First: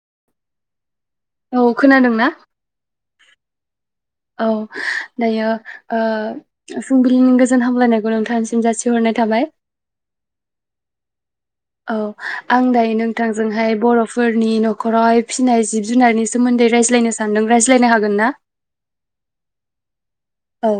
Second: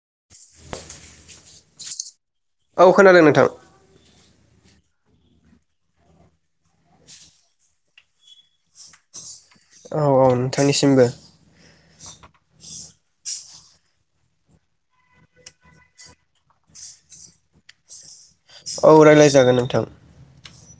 [inaudible] औ खोनादों ना। औ खोनादों नोंथां औ दायो फुंबिलिनि गोजोन हामलायनायखौ नोंथांसिम जासिहरनाय थाबाय। औ-औ नोंथांनिसिमबो। औ आं दायो नोंथांजोंहाय बरफोरनि नखरावहाय फिसिनाय जिब जुनारनि सोमोन्दै रायज्लायनो सानदों रायज्लायनो हागोन ना। औ रायज्लाय जागोन नोंथां। औ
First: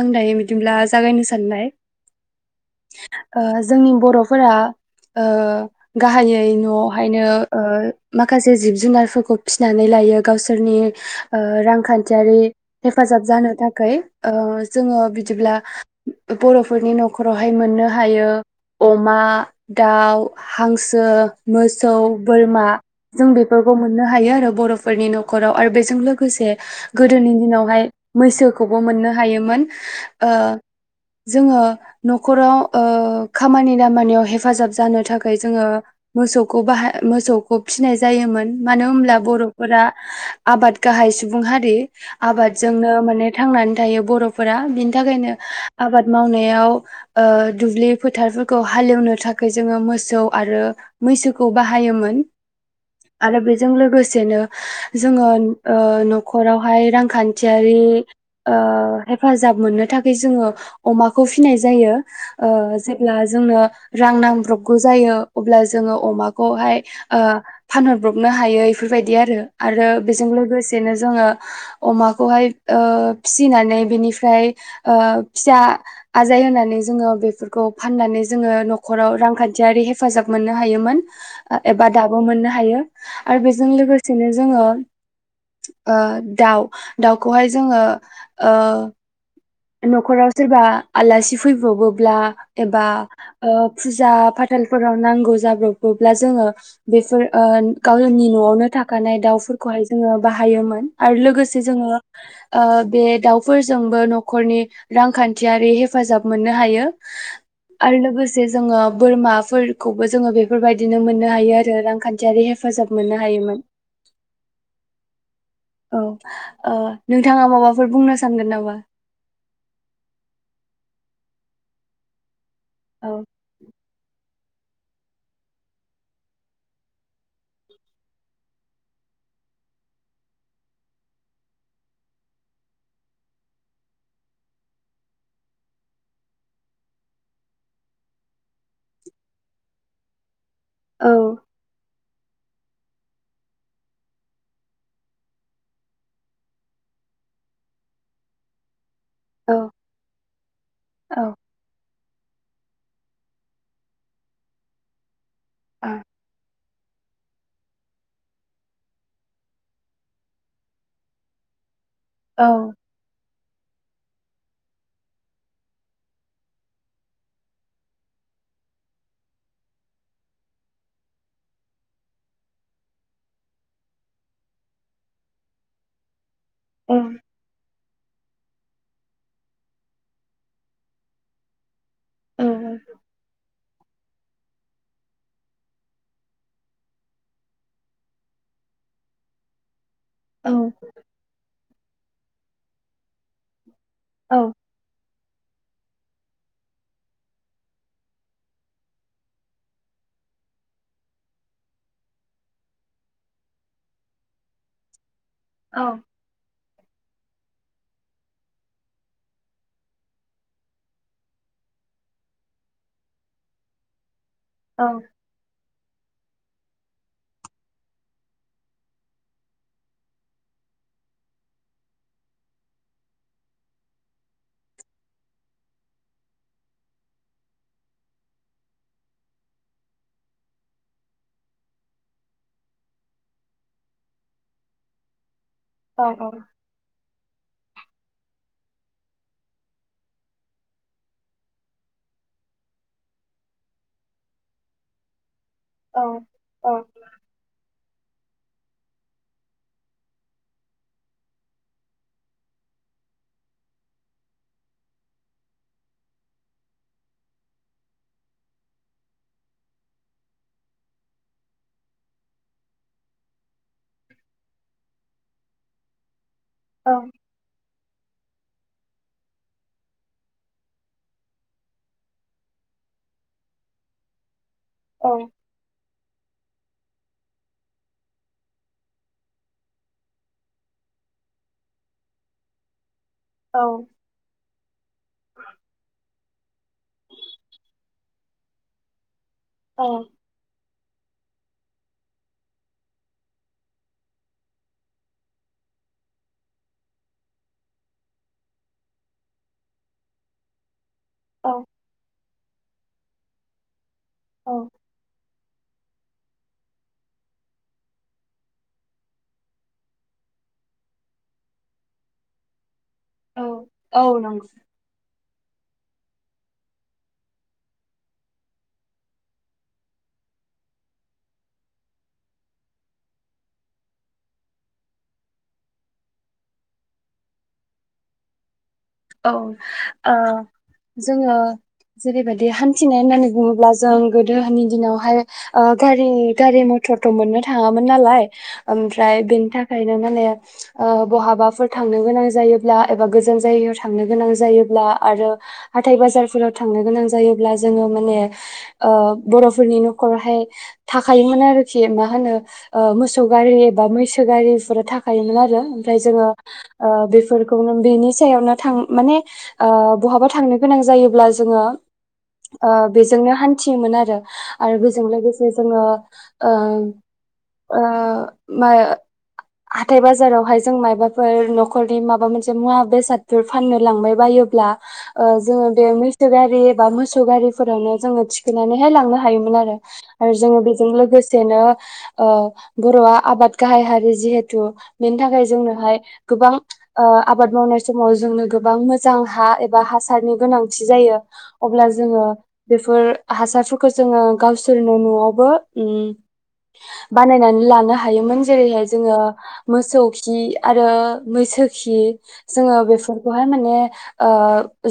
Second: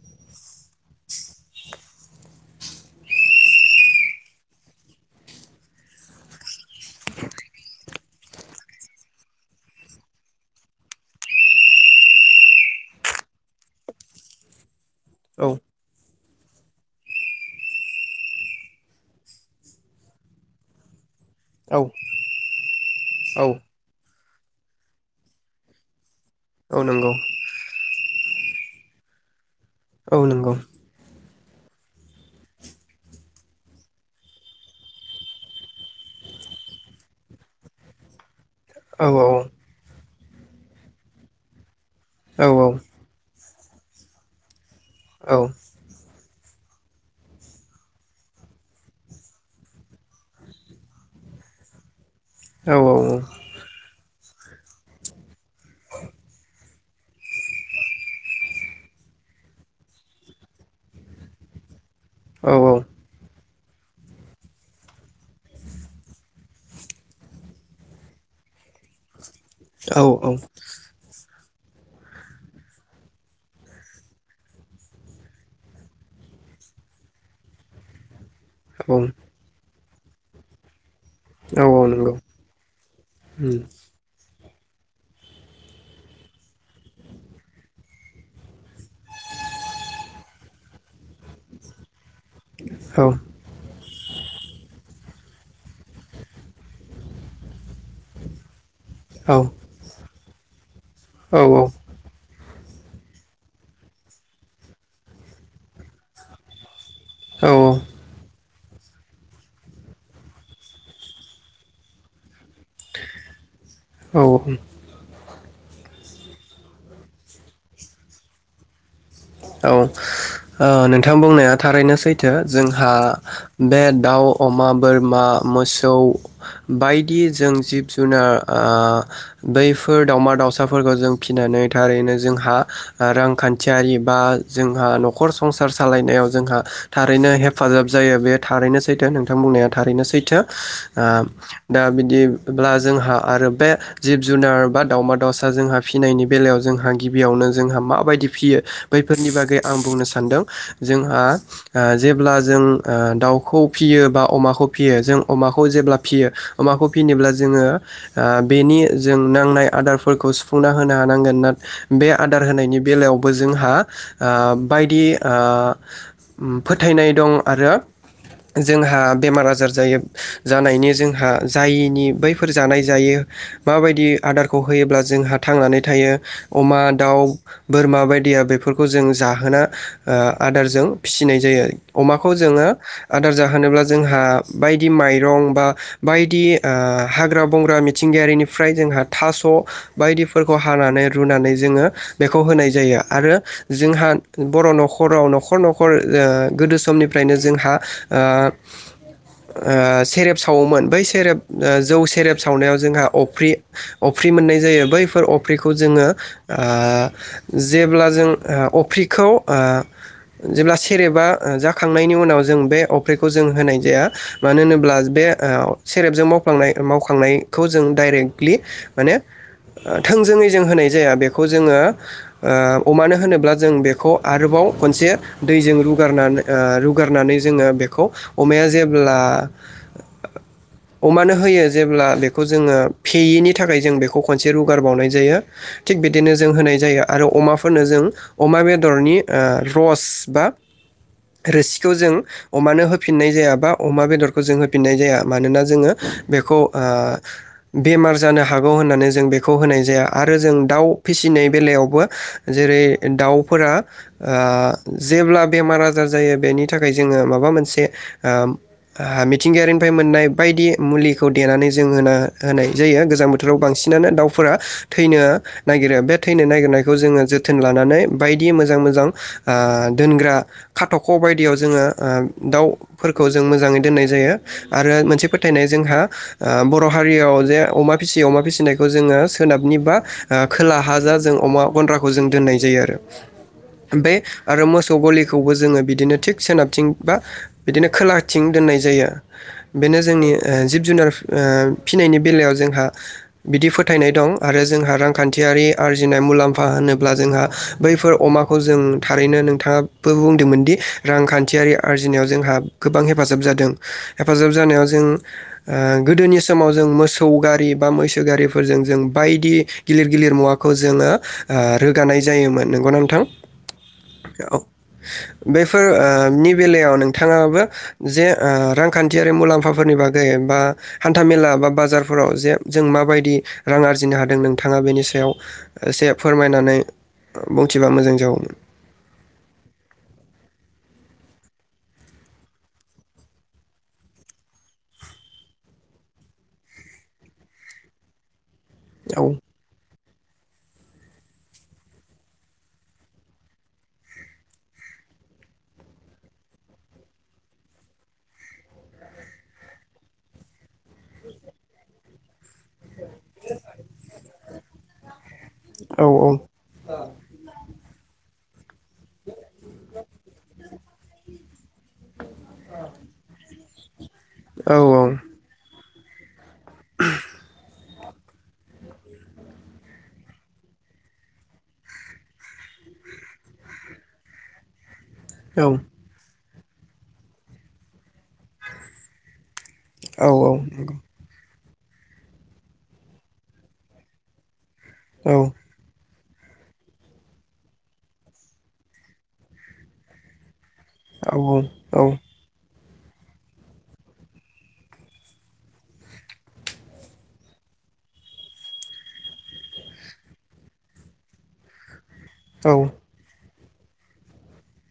आं दायो बिदिब्ला जागायनो सानबाय जोंनि बरफोरा गाहायै नआवहायनो माखासे जिब जुनारफोरखौ फिसिनानै लायो गावसोरनि रांखान्थियारि हेफाजाब जानो थाखाय। जोङो औ बिदिब्ला बरफोरनि नखरावहाय मोननो हायो अमा दाउ हांसो औ मोसौ बोरमा जों औ बेफोरखौ मोननो हायो आरो बरफोरनि नखराव आरो बेजों लोगोसे औ नंगौ गोदोनि दिनावहाय मोसौ। खौबो मोननो हायोमोन औ नंगौ जोङो नखराव खामानि दामानियाव हेफाजाब जानो थाखाय जोङो मोसौखौ बाहाय मोसौखौ फिसिनाय जायोमोन मानो औ होनोमब्ला बर'फोरा आबाद गाहाय सुबुं हारि औ आबादजोंनो माने। थांनानै थायो बरफोरा बिनि थाखायनो औ आबाद मावनायाव दुब्लि फोथारफोरखौ हालेवनो थाख जोङो मोसौ आरो मैसोखौ बाहायोमोन औ आरो बेजों लोगोसेनो जोङो नखरावहाय रांखान्थियारि। हेफाजाब मोननो थाखाय जोङो अमाखौ फिनाय जायो जेब्ला जोंनो रां नांब्रबगौ जायो अब्ला जोङो अमाखौहाय फानहरब्रबनो हायो बेफोरबायदि आरो आरो औ बेजों लोगोसेनो जोङो अमाखौहाय। फिसिनानै बेनिफ्राय फिसा आजाय होनानै जोङो बेफोरखौ फाननानै जोङो नखराव रांखान्थियारि हेफाजाब मोननो हायोमोन औ औ एबा नंगौ दाबो मोननो हायो आरो बेजों औ औ लोगोसेनो जोङो दाउ दाउखौहाय जोङो। औ। नखराव सोरबा आलासि फैब्रबोब्ला एबा फुजा फाथालफोराव नांगौ जाब्रब्ला जोङो बेफोर गावनि नआवनो थाखानाय औ दाउफोरखौहाय जोङो बाहायोमोन आरो लोगोसे जोङो बे दाउफोरजोंबो। नखरनि रांखान्थियारि हेफाजाब मोननो हायो आरो औ लोगोसे जोङो बोरमाफोरखौबो जोङो बेफोरबायदिनो मोननो हायो आरो रांखान्थियारि हेफाजाब मोननो हायोमोन औ औ नोंथाङा माबाफोर बुंनो सानगोन नामा। औ नोंथां बुंनाया थारैनो सैथो। जोंहा औ बे दाउ। अमा, बोरमा, मोसौ बायदि जों जिब जुनार ओ बैफोर दावमा दाउसाफोरखौ जों फिसिनानै थारैनो जोंहा रांखान्थियारि बा जोंहा नखर संसार सालायनायाव जोंहा थारैनो हेफाजाब जायो, बे थारैनो सैथो नोंथां बुंनाया थारैनो सैथो। औ आ दा बि ब्ला जोंहा आरो बे जिब जुनार बा दावमा दाउसा जोंहा फिनायनि बेलायाव जोंहा गिबियावनो जोंहा माबायदि फियो बैफोरनि औ बागै आं बुंनो सान सानदों औ जोंहा जेब्ला जों ओ दाउखौ फियो बा अमाखौ फिसियो जों अमाखौ जेब्ला फियो अमाखौ फिनोब्ला जोङो ओ बेनि जों नांनाय आदारफोरखौ सुफुंना होनो हानांगोन ना बे औ आदार होनायनि बेलायाव बो जोंहा ओ बाय दि ओ फोथायनाय दं आरो जोंहा बेमार आजार जायो जानायनि जोंहा जायैनि बैफोर जानाय जायो माबायदि आदारखौ होयोब्ला जोंहा थांनानै थायो। अमा औ दाउ बोरमा बायदिया बेफोरखौ जों जाहोना ओ आदारजों फिसिनाय जायो। अमाखौ औ जोङो आदार जाहोनोब्ला जोंहा बायदि माइरं बा बायदि आ हाग्रा बंग्रा मिथिंगायारिनिफ्राय जोंहा थास' औ बायदिफोरखौ हानानै रुनानै जोङो बेखौ होनाय जायो आरो जोंहा औ बर' न'खराव न' न'खर न'खर ओ गोदो समनिफ्रायनो जोंहा आ ओ सेरेब सावोमोन बै सेरेब जौ सेरेब सावनायाव जोंहा अफ्रि अफ्रि मोननाय जायो बैफोर अफ फ्रिखौ औ जोङो ओ आ जेब्ला जों आ अफ्रि खौ आ जेब्ला सेरेबा जाखांनायनि उनाव जों बे अफ्रिखौ जों होनाय जाया। मानो औ होनोब्ला बे सेरेबजों मावफ्लांनाय मावखांनायखौ जों डाइरेक्टलि माने थोंजोङै जों होनाय जाया बेखौ जोङो ओ अमानो होनोब्ला जों बे बेखौ आरोबाव खनसे दैजों रुगारनानै रुगारनानै जोङो बेखौ अमाया जेब्ला अमानो होयो जेब्ला बेखौ जोङो फेयैनि थाखाय जों बेखौ खनसे रुगार बावनाय जायो। थिग बिदिनो जों होनाय जायो आरो अमाफोरनो जों अमा बेद बेदरनि ओ रस बा रोसिखौ जों अमानो होफिननाय जाया बा अमा बेदरखौ जों होफिननाय जाया। मानोना जोङो बेखौ आ बेमार जानो हागौ होननानै जों बेखौ होनाय जाया आरो जों दाउ फिसिनाय बेलायावबो जेरै दाउ फोरा ओ जेब्ला बेमार आजार जायो बेनि थाखाय जोङो माबा मोनसे ओ मिथिंगायारिनिफ्राय मोननाय बायदि मुलिखौ देनानै जों होनाय होनाय जायो गोजां बोथोराव बांसिनानो दाउफोरा थैनो नागिरो बे थैनो नागिरनायखौ जोङो जोथोन लानानै बायदि मोजां मोजां आ दोनग्रा खाथख' बायदियाव जोङो ओ दाउफोरखौ जों मोजाङै दोननाय जायो। आरो मोनसे फोथायनाय जोंहा आं बर' हारियाव जे अमा फिसियो अमा फिसिनायखौ जोङो सोनाबनि बा खोला हा जा जों अमा गन्द्राखौ जों दोननाय जायो आरो। बे आरो मोसौ गलिखौबो जोङो बिदिनो थिग सोनाबथिं बा बिदिनो खोला थिं दोननाय जायो। औ बेनो जोंनि जिब जुनार फिनायनि बेलायाव जोंहा बिदि फोथायनाय दं आरो जोंहा रांखान्थियारि आरजिनाय मुलाम्फा होनोब्ला जोंहा बैफोर अमाखौ जों थारैनो नोंथाङाबो बुंदोंमोनदि रांखान्थियारि आरजिनायाव जोंहा गोबां हेफाजाब जादों। हेफाजाब औ जानायाव जों गोदोनि समाव जों मोसौ गारि बा मैसो गारिफोरजों जों बायदि गिलिर गिलिर मुवाखौ जोङो रोगानाय जायोमोन। नोंगना नोंथां औ औ नंगौ औ बेफोरनि बेलायाव नोंथाङाबो जे रांखान्थियारि मुलाम्फाफोरनि बागै बा हान्थामेला बा बाजारफोराव जे जों माबायदि रां आरजिनो हादों नोंथाङा बेनि सायाव एसे फोरमायनानै बुंथिबा मोजां जागौमोन। औ जोङो जेरैबायदि हान्थिनाय होननानै बुङोब्ला जों गोदोनि दिनावहाय गारि गारि मथरथ' मोननो थाङामोन नालाय ओमफ्राय औ बेनिथाखाय बहाबाफोर थांनो गोनां जायोल्बा एबा गोजान जागायाव थांनो गोनां जायोब्ला आरो हाथाय बाजारफोराव थांनो गोनां जायोब्ला जोङो माने बर'फोरनि न'खरावहाय थाखायोमोन आरोखि मा होनो मोसौ गारि एबा मैसो गारि बेफोरो थाखायायोमोन आरो ओमफ्राय औ जोङो बेफोरखौनो बेनि [unintelligible] थां माने बहाबा थांनो गोनां जायोब्ला जोङो बेजोंनो हान मिथियोमोन आरो आरो औ बेजों लोगोसे जोङो ओं ओं हाथाय बाजारावहाय जों मायबाफोर न'खरनि माबा मोनसे मुवा बेसाद फोर फाननो लांबाय बायोब्ला औ जोङो बे मैसो गारि गारि एबा मोसौ गारिफोरावनो जोङो थिखोननानैहाय लांनो हायोमोन आरो आरो जोङो बेजों लोगोसेनो बर'आ आबाद गाहाय हारि जिहेथु बेनि थाखाय जोंनोहाय गोबां ओ आबाद मावनाय समाव जोंनो गोबां मोजां हा एबा हासारनि गोनां जायो अब्ला जोङो बेफोर हासारफोरखौ जोङो गावसोरनो न'आवबो उम बानायनानै लानो हायोमोन जेरैहाय जोङो मोसौखि आरो मैसोखि औ जोङो बेफोरखौ माने ओ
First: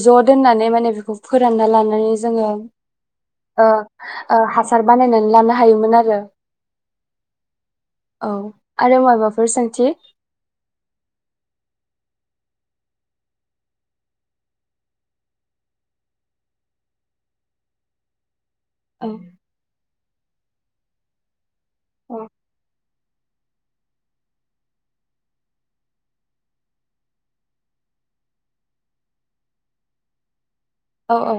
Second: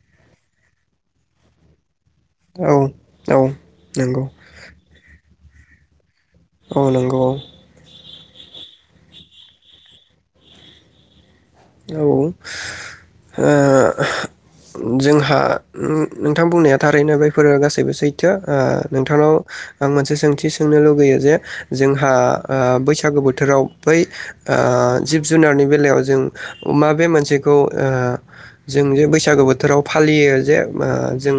ज'दोनानै माने बेखौ फोराना लानानै जोङो औ नंगौ औ औ ओ नंगौ ओ हासार बानायनानै लानो हायोमोन आरो औ नंगौ औ औ आरो माबाफोर सोंथि औ औ [unintelligible] जोंहा नोंथां बुंनाया थारैनो बेफोर गासैबो सैथो ओ औ नोंथांनाव आं मोनसे सोंथि सोंनो लुगैयो जे जोंहा औ ओ बैसागो बोथोर बोथोराव बै ओ जिब जुनारनि बेलायाव जों माबे मोनसेखौ ओ जों जे बैसागु बोथोराव फालियो जे बा औ औ जों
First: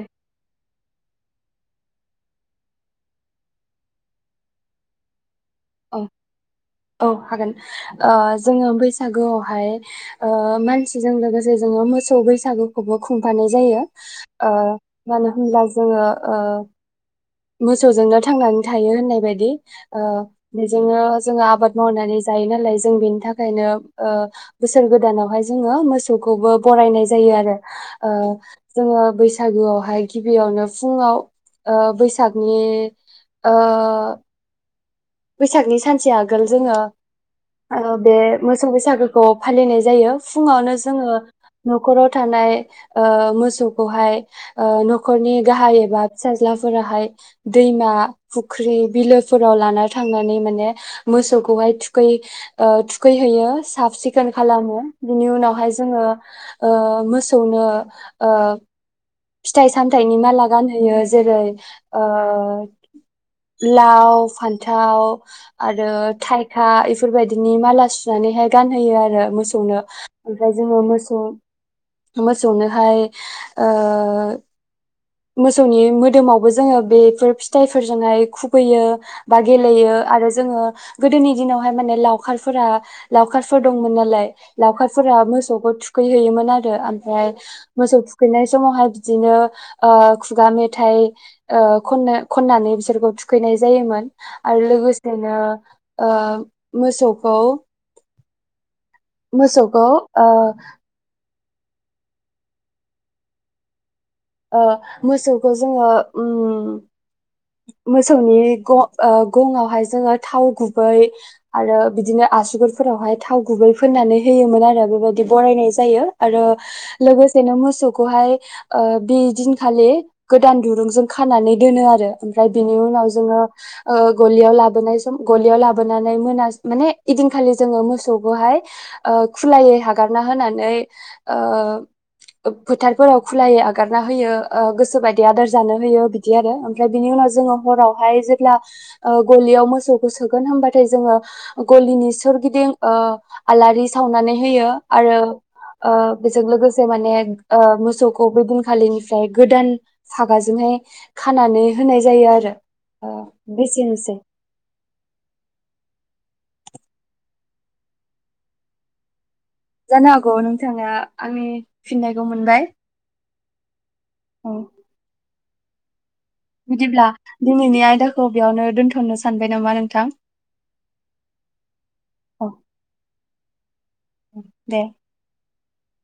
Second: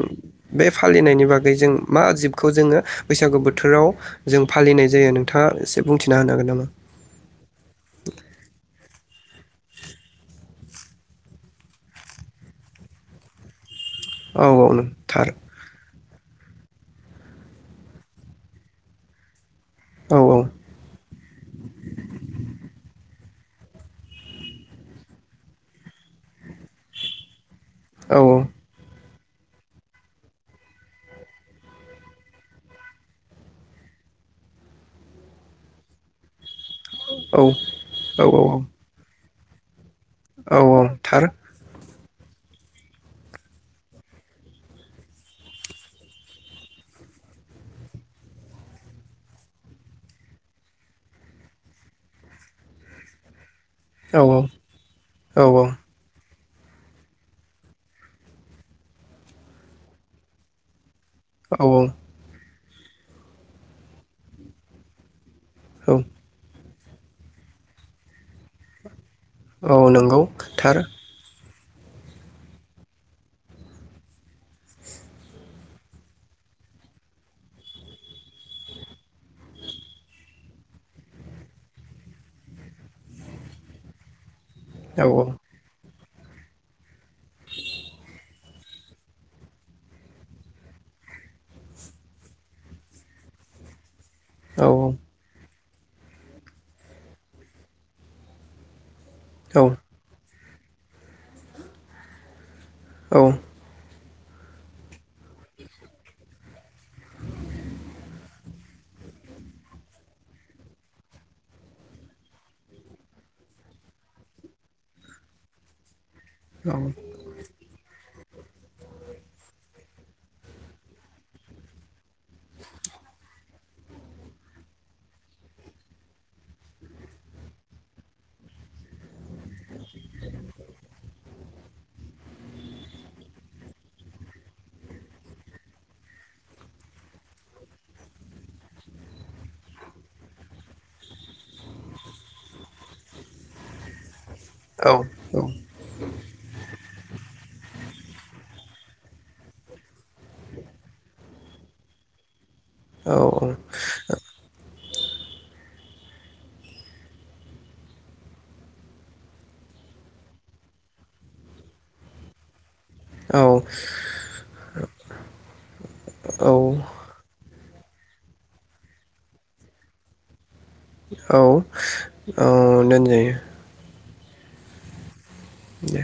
बे फालिनायनि बागै जों मा जिबखौ जोङो बैसागु बोथोराव जों फालिनाय जायो नों औ औ हागोन ओ जोङो बैसागोआवहाय ओ मानसिजों लोगोसे जोङो मोसौ बैसागुखौबो खुंफानाय जायो औ ओ औ नों थार मानो होनब्ला जोङो ओ मोसौजोंल' थांनानै थायो होननाय बायदि औ बेजोंनो जोङो आबाद मावनानै जायो नालाय जों बेनि थाखाय ओंखायनो ओ बोसोर गोदानावहाय जोङो मोसौखौबो बरायनाय जायो आरो ओ औ जोङो बैसाग बैसागुआवहाय गिबियावनो फुङाव ओ बैसाग सागुनि ओ बैसागनि सानसे आगोल जोङो औ ओ बे औ मोसौ बैसागो खौ फालिनाय जायो औ फुङावनो औ जोङो थार न'खाव थानाय ओ मोसौखौहाय ओ न'खरनि गाहाय एबा फिसाज्लाफोराहाय दैमा फुख्रि बिलोफोराव लानानै थां थांनानै माने मोसौखौहाय थुखै ओ थुखैहैयो साफ औ सिखोन औ खालामो बिनि औ औ उनावहाय जोङो ओ मोसौनो ओ फिथाइ सामथायाइनि माला गानहोयो जेरै औ ओ लाव फान्थाव आरो औ था हा इफोरबायदिनि माला सुनानैहाय गानहोयो आरो मोसौनो औ नंगौ ओमफ्राय थार जोङो मोसौ मोसौनोहाय ओ बा मोसौनि मोदोमावबो जोङो बेफोर फिथाइफोरजोंहाय खुबैयो बा गेलेयो आरो जोङो गोदोनि दिनावहाय माने लावखारफोरा लावखारफोर दंमोन नालाय। औ लावखारफोरा मोसौखौ थु थुखैहैयोमोन आरो। आमफ्राय मोसौ थुखैनाय समावहाय बिदिनो ओ खुगा मेथाइ ओ खननो खननानै बिसोरखौ थुखैनाय जायोमोन। आरो औ लोगोसेनो ओ मोसौखौ औ मोसौखौ ओ औ ओ मोसौखौ जोङो ओम मोसौनि गं गंआवहाय जोङो थाव गुबै आरो बिदिनो आसुगुरफोरावहाय थाव गुबै फोननानै होयोमोन आरो बेबायदि बरायनाय जायो आरो औ लोगोसेनो मोसौखौहाय ओ बि दिनखालि गोदान दुरुंजों खानानै दोनो आरो ओमफ्राय बिनि उनाव जोङो ओ गलियाव लाबोनाय सम गलियाव लाबोनानै मोना माने इदिनखालि जोङो मोसौखौहाय ओ खुलायै हागारना होनानै ओ फोथारफोराव खुलायै आग आगारना होयो गोसो बायदि आदार जानो होयो बिदि आरो आमफ्राय बिनि उनाव जोङो हरावहाय जेब्ला गलियाव मोसौखौ सोगोन होबबाथाय जोङो गलिनि सोरगिदिं ओ आलारि सावनानै नै होयो आरो बेजों लोगोसे [unintelligible] माने ओ मोसौखौ बे दिन खालिनिफ्राय गोदान फागाजोंहाय खानानै होनाय जायो आरो। औ ओ जानो हागौ नोंथाङा आंनि फिननायखौ मोनबाय। औ औ औ बिदिब्ला दिनैनि आयदाखौ बेयावनो दोन्थ'नो सानबाय नामा नोंथां? औ औ दोनजायो। दे दे